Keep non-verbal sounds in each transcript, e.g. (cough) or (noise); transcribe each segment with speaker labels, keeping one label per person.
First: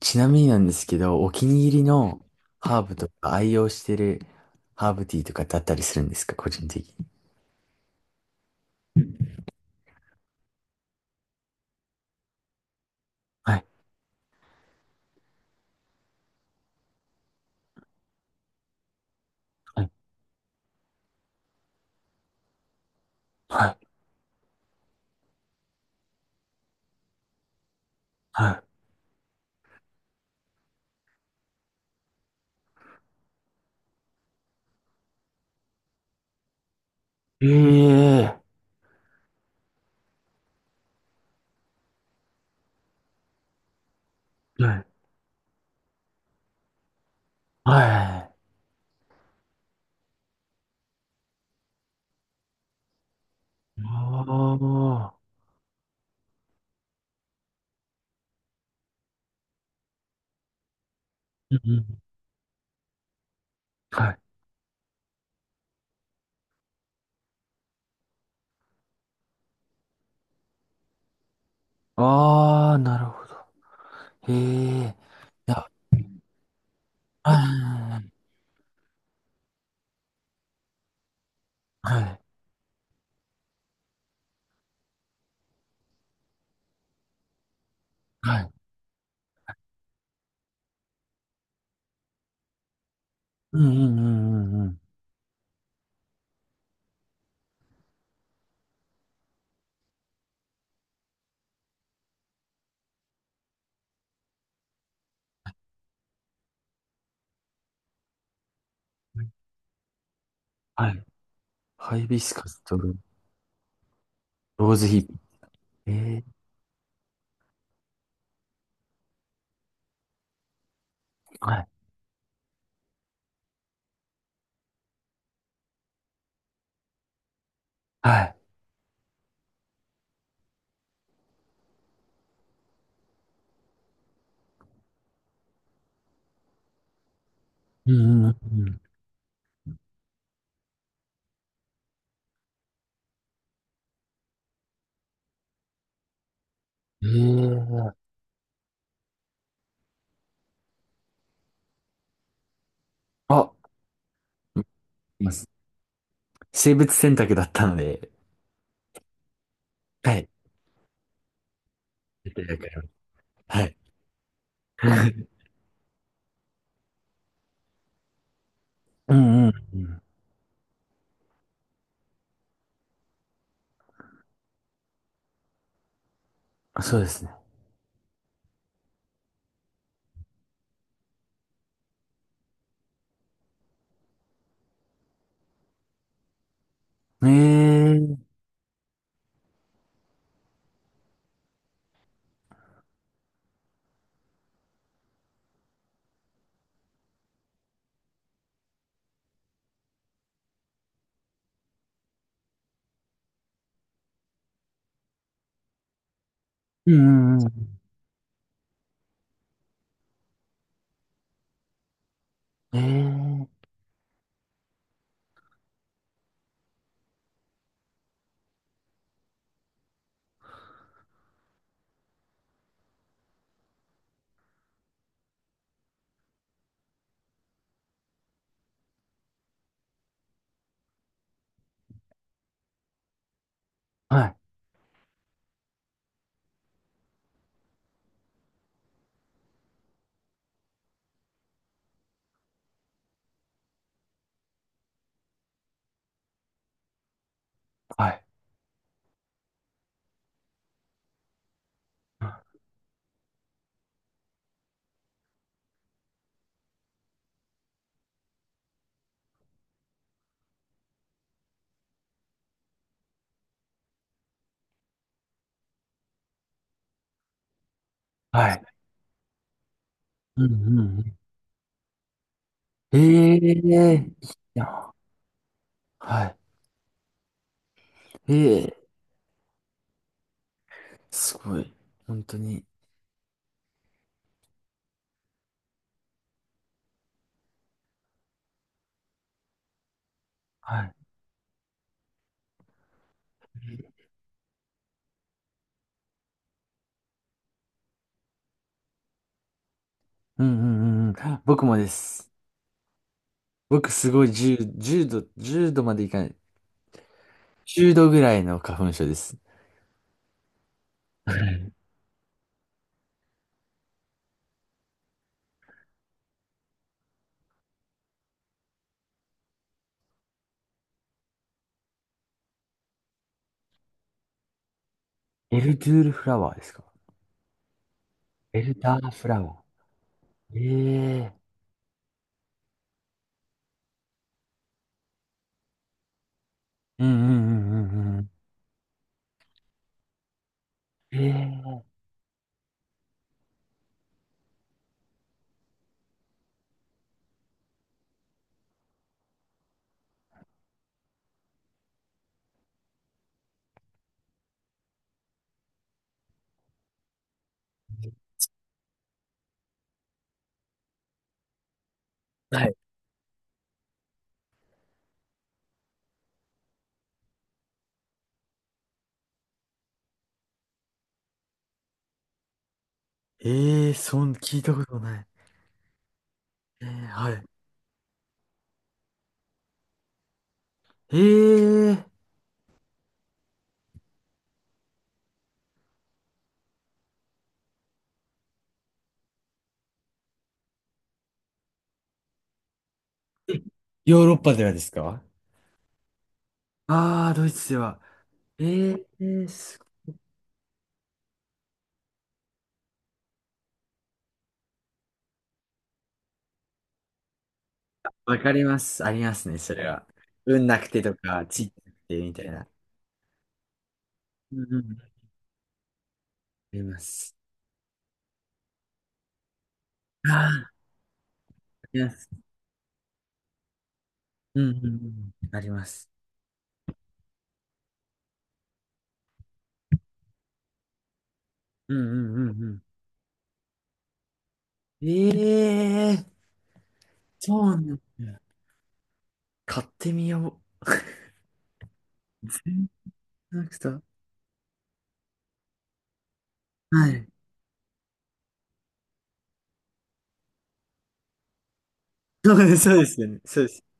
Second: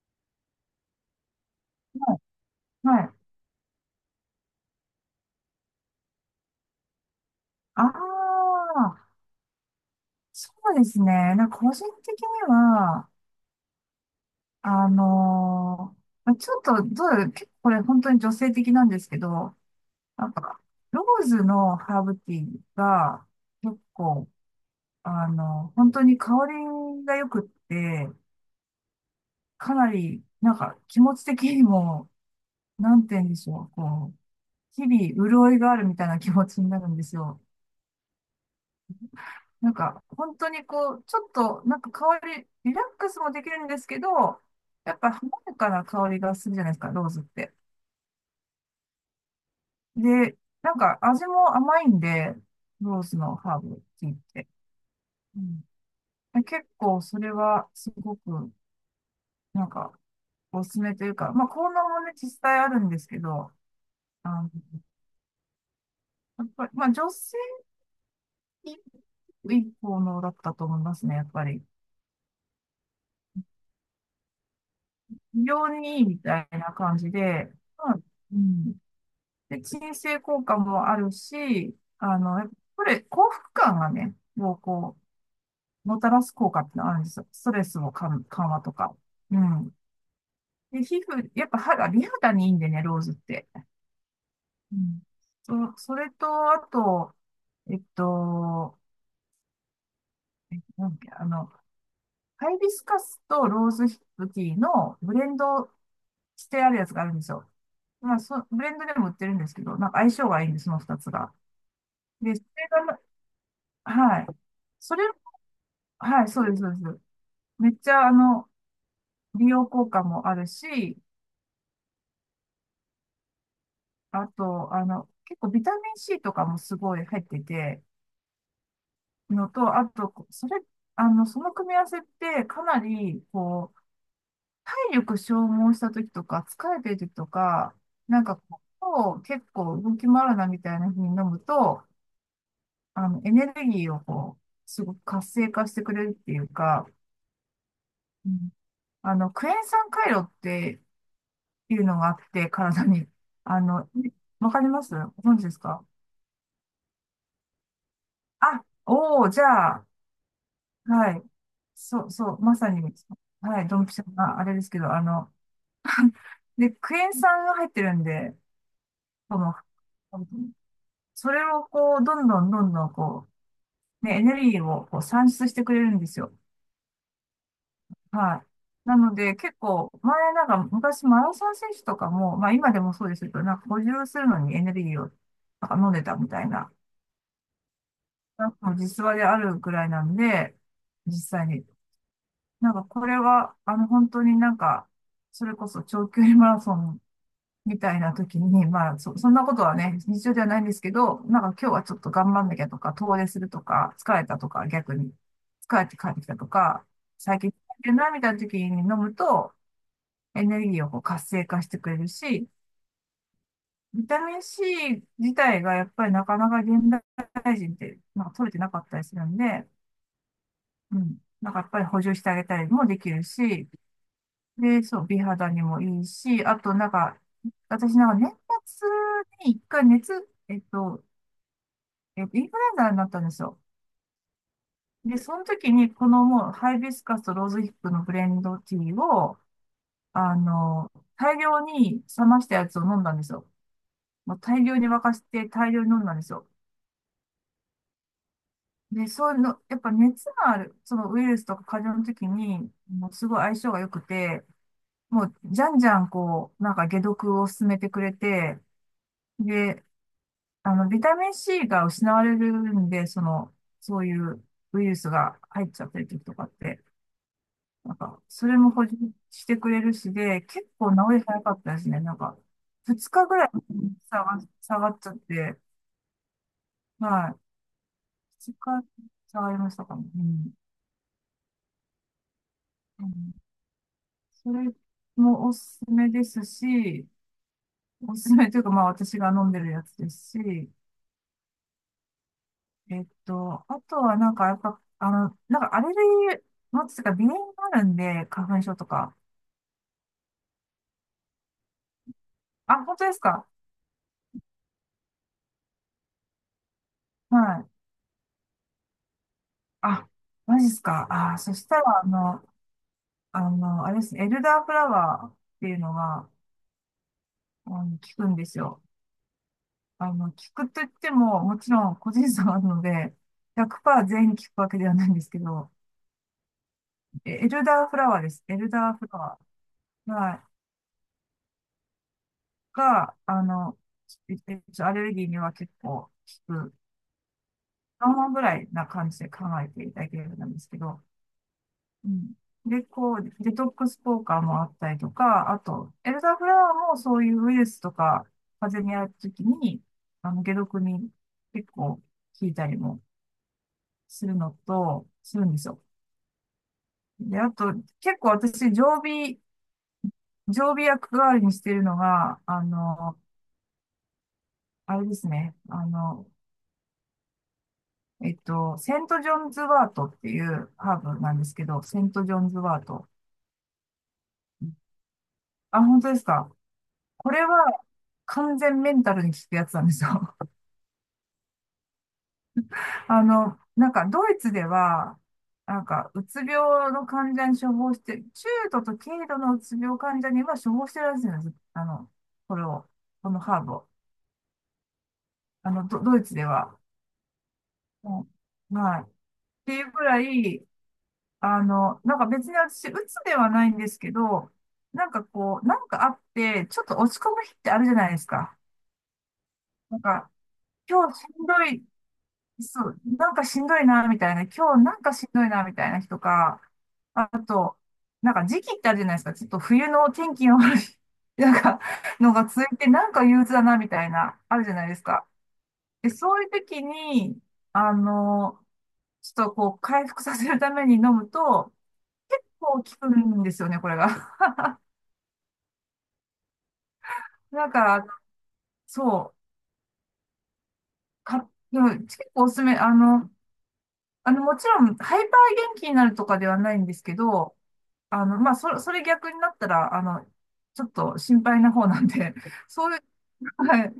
Speaker 1: ちなみになんですけど、お気に入り
Speaker 2: は
Speaker 1: の
Speaker 2: い。
Speaker 1: ハーブ
Speaker 2: は
Speaker 1: と
Speaker 2: い。
Speaker 1: か愛用してるハーブティーとかだったりするんですか、個人的に。
Speaker 2: ああ、そうですね。なんか個人的には、
Speaker 1: はい、
Speaker 2: まあちょっと、どう、結構これ本当に女性的なんですけど、
Speaker 1: はい、
Speaker 2: なんか、ローズのハーブティーが
Speaker 1: は
Speaker 2: 結
Speaker 1: い、
Speaker 2: 構、あの、本当に香りが良くって、
Speaker 1: は
Speaker 2: かなり、なんか気持ち的にも、なんて言うんでしょう、こう、日々潤いがあるみたいな気持ちになるんですよ。
Speaker 1: い。ええ、
Speaker 2: なんか、本当にこう、ちょっと、なんか香り、リラックスもできるんですけど、
Speaker 1: はい。
Speaker 2: やっぱ華やかな香りがするじゃないですか、ローズって。
Speaker 1: は
Speaker 2: で、なんか味も甘いんで、ローズのハー
Speaker 1: い。
Speaker 2: ブティーっ
Speaker 1: あ
Speaker 2: て。
Speaker 1: あ、
Speaker 2: うん、で結構それはすごく、なんか、おすすめというか、まあ、
Speaker 1: うん
Speaker 2: 効
Speaker 1: う
Speaker 2: 能
Speaker 1: ん。
Speaker 2: もね、実際あるんですけど、
Speaker 1: はい。
Speaker 2: あの、やっぱり、まあ、女性にいい効能だったと思いますね、やっぱり。
Speaker 1: ああ、なるほど。へえ。
Speaker 2: 非
Speaker 1: い
Speaker 2: 常
Speaker 1: や、
Speaker 2: にいいみたいな感じ
Speaker 1: は
Speaker 2: で、まあ、
Speaker 1: い、
Speaker 2: うん、で、鎮静効果もあるし、
Speaker 1: は
Speaker 2: あ
Speaker 1: い、
Speaker 2: の、やっぱこれ、幸福感がね、もうこう、もたらす効果ってのがあるんですよ。ストレスも緩
Speaker 1: は
Speaker 2: 緩
Speaker 1: い。
Speaker 2: 和とか。うん。で、皮膚、やっぱ肌、美肌にいいんでね、ローズって。
Speaker 1: うんうんうんう
Speaker 2: う
Speaker 1: ん
Speaker 2: ん。そ、それと、あと、えっと、なんだっけ、あの、ハイビスカスとローズヒップティーのブレンドしてあるやつがあるんですよ。まあ、そ、ブレンドでも売っ
Speaker 1: う
Speaker 2: て
Speaker 1: ん。
Speaker 2: るんですけど、なんか相性がいいんです、その
Speaker 1: は
Speaker 2: 二
Speaker 1: い。
Speaker 2: つが。
Speaker 1: ハイビス
Speaker 2: で、そ
Speaker 1: カス
Speaker 2: れ
Speaker 1: とロ
Speaker 2: が、はい。
Speaker 1: ーズ
Speaker 2: そ
Speaker 1: ヒ
Speaker 2: れ、
Speaker 1: ップ。え
Speaker 2: は
Speaker 1: え、
Speaker 2: い、そうです、そうです。めっちゃ、あの、美容効果もあるし、
Speaker 1: はい、
Speaker 2: あと、あの、結構ビタミン C とかもすごい入ってて、
Speaker 1: はい。
Speaker 2: のと、あと、それ、あの、その組み合わせってかなり、こう、体力消耗した時とか、疲れてる時とか、
Speaker 1: う
Speaker 2: なん
Speaker 1: んうん
Speaker 2: か
Speaker 1: うん
Speaker 2: こう、結構動き回るなみたいな風に飲むと、あの、エネルギーをこう、すごく活性化してくれるっていうか、
Speaker 1: うん。ええ、
Speaker 2: うん、あの、クエン酸回路ってていうのがあって、体に。
Speaker 1: あ、
Speaker 2: あの、わかります
Speaker 1: う
Speaker 2: ご存知です
Speaker 1: ん、
Speaker 2: か？
Speaker 1: 生物選択だったので、
Speaker 2: あ、おお、じゃあ、
Speaker 1: はい。
Speaker 2: はい。そう、
Speaker 1: 絶
Speaker 2: そう、
Speaker 1: 対わ
Speaker 2: ま
Speaker 1: か
Speaker 2: さ
Speaker 1: ります。
Speaker 2: に、は
Speaker 1: は
Speaker 2: い、
Speaker 1: い。
Speaker 2: ドンピシャな、あれですけど、あの、
Speaker 1: (laughs)
Speaker 2: で、クエン酸が入ってるんで、
Speaker 1: う
Speaker 2: こ
Speaker 1: んう
Speaker 2: の、
Speaker 1: んう
Speaker 2: それをこう、どんどんどんどんこう、ね、エネルギーをこう産出してくれるんですよ。
Speaker 1: ん。そうですね。
Speaker 2: はい。なので、結構、前なんか、昔マラソン選手とかも、まあ今でもそうですけど、なんか補充するのにエネルギーをなんか飲んでたみたいな、
Speaker 1: ええー。
Speaker 2: なんか実話であるくらいなんで、実際に。なんかこれは、あの、本当になんか、それこそ長距離マラソンみたいな時に、まあ、そ、そんなことはね、日常ではないんですけど、なんか今日はちょっと頑張んなきゃとか、遠出するとか、疲れたとか、逆に、疲れて帰ってきたとか、
Speaker 1: うんう
Speaker 2: 最
Speaker 1: んう
Speaker 2: 近疲れ
Speaker 1: ん。
Speaker 2: てるな、みたいな時に飲むと、エネルギーをこう活性化してくれるし、
Speaker 1: ええ
Speaker 2: ビタミン C 自体がやっぱりなかなか現代人って、まあ、取れてなかったりするんで、うん。なんかやっぱり補充してあげたりもできるし、で、そう、美肌にもいいし、あとなんか、私なんか年末に一回熱、えっと、インフルエンザになったんですよ。
Speaker 1: ー。はい。
Speaker 2: で、その時にこのもうハイビスカスとローズヒップのブレンドティーを、あの、大量に冷ましたやつを飲んだんですよ。もう大量に沸かして大量に飲んだんですよ。
Speaker 1: はい。
Speaker 2: で、そういうの、やっぱ熱がある、そのウイルスとか風邪の時に、もうすごい相性が良くて、もう、じゃんじゃん、こう、なんか解毒を進めてくれて、で、あの、ビタミン C が失われるんで、その、そういうウイルスが入っちゃってる時とかって、なんか、そ
Speaker 1: は
Speaker 2: れ
Speaker 1: い。
Speaker 2: も補充してくれるしで、
Speaker 1: うん
Speaker 2: 結
Speaker 1: う
Speaker 2: 構
Speaker 1: んう
Speaker 2: 治り早かったですね。なんか、
Speaker 1: ん。
Speaker 2: 2日
Speaker 1: え
Speaker 2: ぐらい
Speaker 1: えー。い
Speaker 2: 下が
Speaker 1: や、
Speaker 2: っちゃって、
Speaker 1: はい。
Speaker 2: はい。
Speaker 1: ええー。
Speaker 2: 2日下がりましたかね。うん。
Speaker 1: すごい。本当に。
Speaker 2: うん、それもおすすめですし、おすすめというか、まあ私が飲んでるやつですし、
Speaker 1: はい。
Speaker 2: あとはなんか、やっぱ、あの、なんかアレルギー持つとか、鼻炎があるんで、花粉症とか。
Speaker 1: うんうんうんうん。僕もです。
Speaker 2: あ、本当ですか？
Speaker 1: 僕すごい10度、1度までいかない。
Speaker 2: はい。
Speaker 1: 10度ぐらいの花粉症です。
Speaker 2: あ、マジですか？
Speaker 1: は
Speaker 2: あ、そし
Speaker 1: い。
Speaker 2: たら、あの、あの、あれですね、エルダーフラワーっていうのが、あの、効くんですよ。あの、効くといっても、もちろん個人差があるので、100%全員効くわけではないんですけ
Speaker 1: エ
Speaker 2: ど、
Speaker 1: ルドゥールフラワーですか？
Speaker 2: エルダーフラワーです。エ
Speaker 1: エ
Speaker 2: ル
Speaker 1: ル
Speaker 2: ダ
Speaker 1: ダ
Speaker 2: ーフ
Speaker 1: ー
Speaker 2: ラ
Speaker 1: フ
Speaker 2: ワ
Speaker 1: ラワ
Speaker 2: ー。はい。
Speaker 1: ー。ええ、
Speaker 2: が、あの、えっアレルギーには結構効く。
Speaker 1: うんうんうんう
Speaker 2: 3
Speaker 1: んう
Speaker 2: 話
Speaker 1: ん。
Speaker 2: ぐらいな感じで考えていただけるんですけど、
Speaker 1: ええ
Speaker 2: うん、で、こう、デトックスポーカーもあったりとか、あと、エルダーフラワーもそういうウイルスとか、風邪にあるときに、あの、解毒に結構効いたりもするのと、するんですよ。で、あと、結構私、常備、常備薬代わりにしてるのが、
Speaker 1: ー、
Speaker 2: あ
Speaker 1: はい。
Speaker 2: の、あれですね、あの、セント・ジョンズ・ワートっていうハーブなんですけど、セント・ジョンズ・ワート。
Speaker 1: ええー、聞いたことない。
Speaker 2: あ、本当ですか？
Speaker 1: ええ、は
Speaker 2: これ
Speaker 1: い。
Speaker 2: は完全メンタルに効くやつなんですよ。
Speaker 1: ええー
Speaker 2: (laughs) あの、なんかドイツでは、なんかうつ病の患者に処方して、中度と軽度のうつ病患者には処方してるらしいんです。あの、これを、このハーブを。
Speaker 1: ヨーロッパではですか？
Speaker 2: あの、ド、ドイツでは。
Speaker 1: ああー、ドイツでは。
Speaker 2: う
Speaker 1: え
Speaker 2: ん。
Speaker 1: ー
Speaker 2: はい。っ
Speaker 1: えー、
Speaker 2: て
Speaker 1: す
Speaker 2: いうくらい、あの、なんか別に私、うつではないんですけど、なんかこう、なんかあって、ちょっと落ち込む日ってあるじゃないです
Speaker 1: わか
Speaker 2: か。
Speaker 1: ります。ありますね、それ
Speaker 2: なん
Speaker 1: は。
Speaker 2: か、
Speaker 1: 運なくて
Speaker 2: 今
Speaker 1: と
Speaker 2: 日し
Speaker 1: か、
Speaker 2: んど
Speaker 1: 地域
Speaker 2: い、
Speaker 1: なくてみたいな。
Speaker 2: そう、なんかしんどいな、みたいな。
Speaker 1: うん
Speaker 2: 今
Speaker 1: う
Speaker 2: 日な
Speaker 1: ん。
Speaker 2: んか
Speaker 1: あ
Speaker 2: しんどいな、みたいな日とか、
Speaker 1: りま
Speaker 2: あ
Speaker 1: す。
Speaker 2: と、なんか時期ってあるじゃないですか。ちょっと冬の
Speaker 1: あ
Speaker 2: 天
Speaker 1: あ、
Speaker 2: 気の
Speaker 1: あ
Speaker 2: 悪い、(laughs) なんか、
Speaker 1: りま
Speaker 2: の
Speaker 1: す。
Speaker 2: が続いて、なんか憂鬱だな、みたいな、あ
Speaker 1: う
Speaker 2: る
Speaker 1: ん
Speaker 2: じゃ
Speaker 1: う
Speaker 2: ないですか。
Speaker 1: んうん。あります。
Speaker 2: で、そういう時に、あの、ちょっとこう、回復させるために飲むと、
Speaker 1: うんう
Speaker 2: 結
Speaker 1: んうんう
Speaker 2: 構効くんですよね、これが。
Speaker 1: ん。ええー、
Speaker 2: (laughs)
Speaker 1: そう
Speaker 2: なん
Speaker 1: なんだ。
Speaker 2: かそう、
Speaker 1: 買ってみよ
Speaker 2: か、でも結構
Speaker 1: う。
Speaker 2: おすすめ、
Speaker 1: 全
Speaker 2: あの、
Speaker 1: 然なくた。
Speaker 2: あの、もちろん、ハイパー元気になるとかではないんです
Speaker 1: は
Speaker 2: け
Speaker 1: い。
Speaker 2: ど、あの、まあ、それ、それ逆になったら、あの、ちょっと心配な方なんで、
Speaker 1: そう
Speaker 2: (laughs)
Speaker 1: です、
Speaker 2: そ
Speaker 1: そ
Speaker 2: う
Speaker 1: う
Speaker 2: いう、
Speaker 1: ですよね。そうです。
Speaker 2: はい。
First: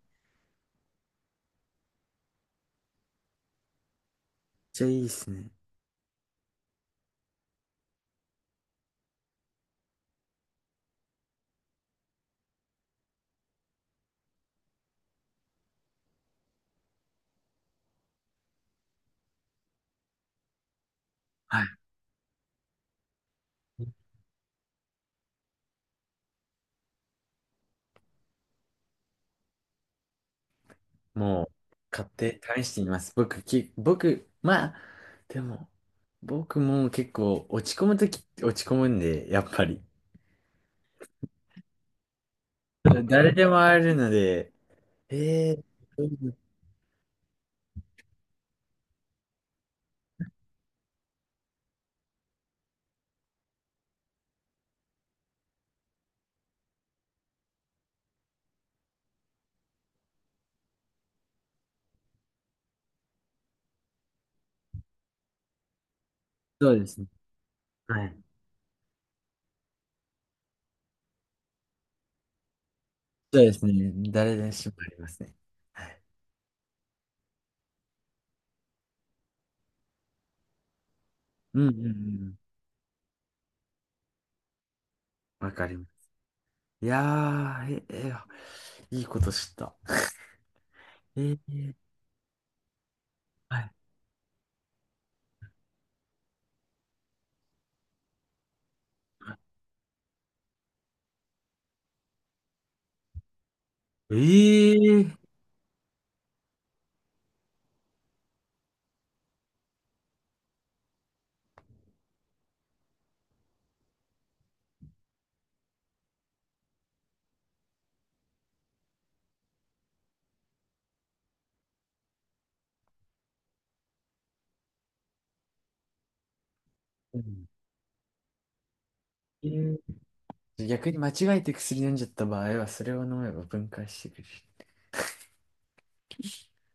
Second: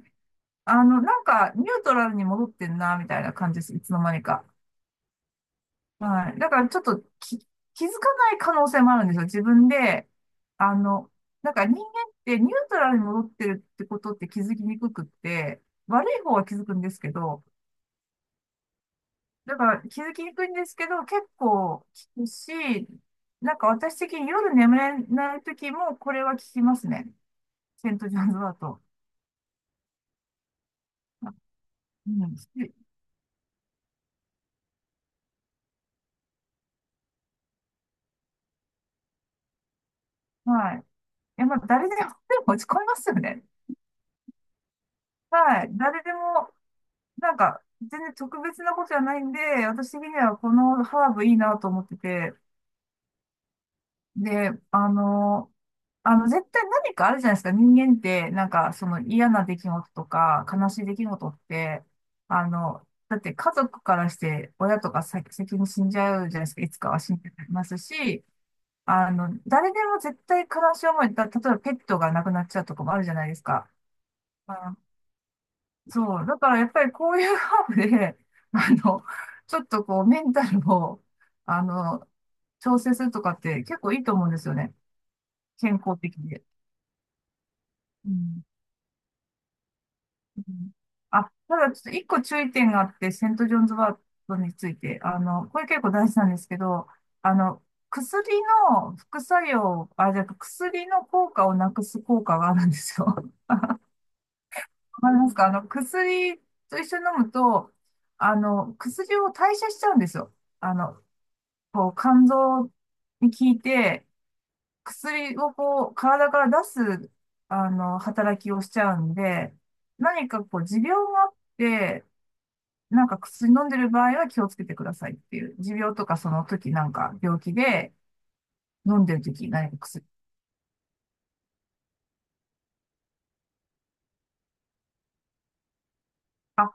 Speaker 2: あの、なんか、ニュートラルに戻ってんな、みたいな感じです。いつの間にか。
Speaker 1: ちゃいいですね。
Speaker 2: はい。だから、ちょっとき、気づかない可能性もあるんですよ。自分で。あの、なんか人間ってニュートラルに戻ってるってことって気づきにくくって、悪い方は気づくんですけど、だから気づきにくいんですけど、結
Speaker 1: はい。
Speaker 2: 構聞くし、なんか私的に夜眠れない時もこれは聞きますね。セントジョーンズだと。
Speaker 1: もう、買っ
Speaker 2: うん、
Speaker 1: て
Speaker 2: し、
Speaker 1: 試してみます。僕、まあ、でも、僕も結構落ち込むとき落ち込むんで、やっぱり。
Speaker 2: はい。いや、まあ、誰でも、でも落ち込みま
Speaker 1: (laughs)
Speaker 2: すよ
Speaker 1: 誰
Speaker 2: ね。
Speaker 1: でもあるので、えー、
Speaker 2: はい。誰
Speaker 1: そ
Speaker 2: で
Speaker 1: う
Speaker 2: も、なんか、全然特別なことじゃないんで、私的にはこのハーブいいなと思ってて、で、あの、あの、絶対何かあるじゃないですか。人間って、なんか、その嫌な出来事とか、悲しい出来事って、あの、だって家族からして、親とか先に死んじゃうじゃないですか。いつ
Speaker 1: で
Speaker 2: か
Speaker 1: す
Speaker 2: は
Speaker 1: ね。
Speaker 2: 死んじゃいます
Speaker 1: はい。
Speaker 2: し、あの、誰でも絶対悲しい思い、だ、例えばペットが亡くなっちゃうとかもあるじゃないで
Speaker 1: そ
Speaker 2: す
Speaker 1: うです
Speaker 2: か。
Speaker 1: ね。誰でしも
Speaker 2: あ、
Speaker 1: ありますね。
Speaker 2: そう。だからやっぱりこういうハーブで、(laughs) あの、ちょっとこうメンタルを、
Speaker 1: う
Speaker 2: あ
Speaker 1: んうんう
Speaker 2: の、
Speaker 1: ん。
Speaker 2: 調整するとかって結構いいと思うんですよね。
Speaker 1: わか
Speaker 2: 健
Speaker 1: ります。
Speaker 2: 康的で。
Speaker 1: いやー、
Speaker 2: うん。
Speaker 1: いいこと知った。
Speaker 2: うん、
Speaker 1: え
Speaker 2: あ、ただ
Speaker 1: ー、
Speaker 2: ちょっと一個注意点があって、セントジ
Speaker 1: は
Speaker 2: ョン
Speaker 1: い。
Speaker 2: ズワートについて、あの、これ結構大事なんですけど、あの、薬の副作用、あ、じゃあ薬の効果をなくす効果があるんですよ。
Speaker 1: えー、
Speaker 2: わかりますか？あの、薬と一緒に飲むと、あの、薬を代謝しちゃうんですよ。あの、こう、肝臓に効いて、薬をこう、体から出す、あの、働きをしちゃうんで、何かこう、持病があって、なんか薬飲んでる場合は気をつけてくださいっていう。持病とかその時なんか
Speaker 1: う
Speaker 2: 病
Speaker 1: ん、
Speaker 2: 気で飲んでる
Speaker 1: え
Speaker 2: 時何か
Speaker 1: ー
Speaker 2: 薬。
Speaker 1: 逆に間違えて薬飲んじゃった場合は、それを飲めば分解してくれる。
Speaker 2: あ、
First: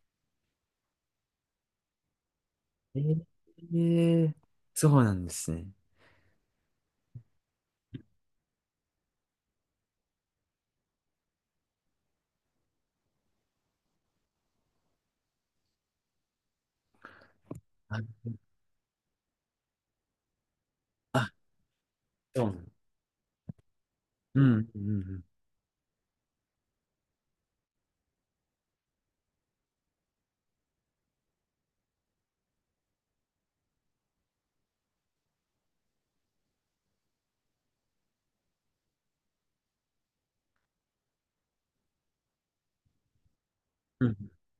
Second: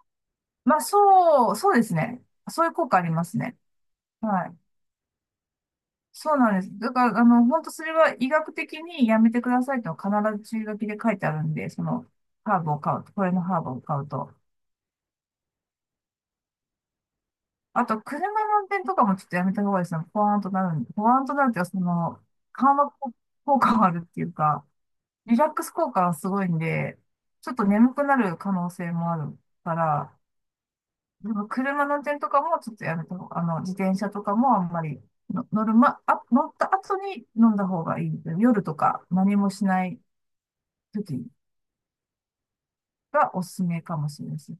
Speaker 2: まあそう、そうですね。そういう効果
Speaker 1: え
Speaker 2: ありますね。
Speaker 1: ー、え
Speaker 2: はい。
Speaker 1: そうなんですね。
Speaker 2: そうなんです。だから、あの、本当それは医学的にやめてくださいと必ず注意書きで書いてあるんで、その、ハーブを買うと、これのハーブを買うと。あ
Speaker 1: あ、
Speaker 2: と、車の運転とかもちょっとやめた方がいいですね。ポワーンとなるんで、ポワーン
Speaker 1: あ、
Speaker 2: となるっていうか、その、
Speaker 1: そうなん、
Speaker 2: 緩和効果があるっていう
Speaker 1: う
Speaker 2: か、
Speaker 1: ん、うん、
Speaker 2: リラックス効果はすごいんで、ちょっと眠くなる可能性もあるから、でも車の運転とかもちょっとやめた方が、あの、自転車とかもあんまりの乗る、ま、あ、乗った後に飲んだ方がいい。夜とか何もしない時がおすすめか
Speaker 1: うん。
Speaker 2: も
Speaker 1: う
Speaker 2: しれ
Speaker 1: ん、
Speaker 2: ないです。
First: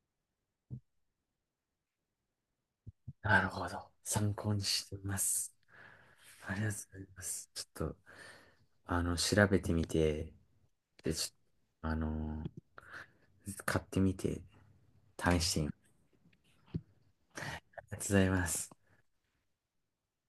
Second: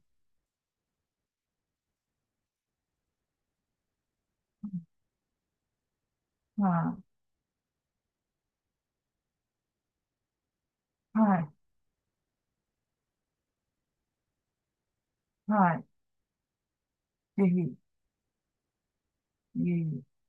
Speaker 1: なるほど。参考にしています。ありがとう
Speaker 2: は
Speaker 1: ございます。ちょっと、調べてみて、で、
Speaker 2: い。
Speaker 1: ちょっ
Speaker 2: はい。
Speaker 1: と、買ってみて、試してみま
Speaker 2: はい。
Speaker 1: す。
Speaker 2: ぜひ、
Speaker 1: ありがとうございます。
Speaker 2: いえいえ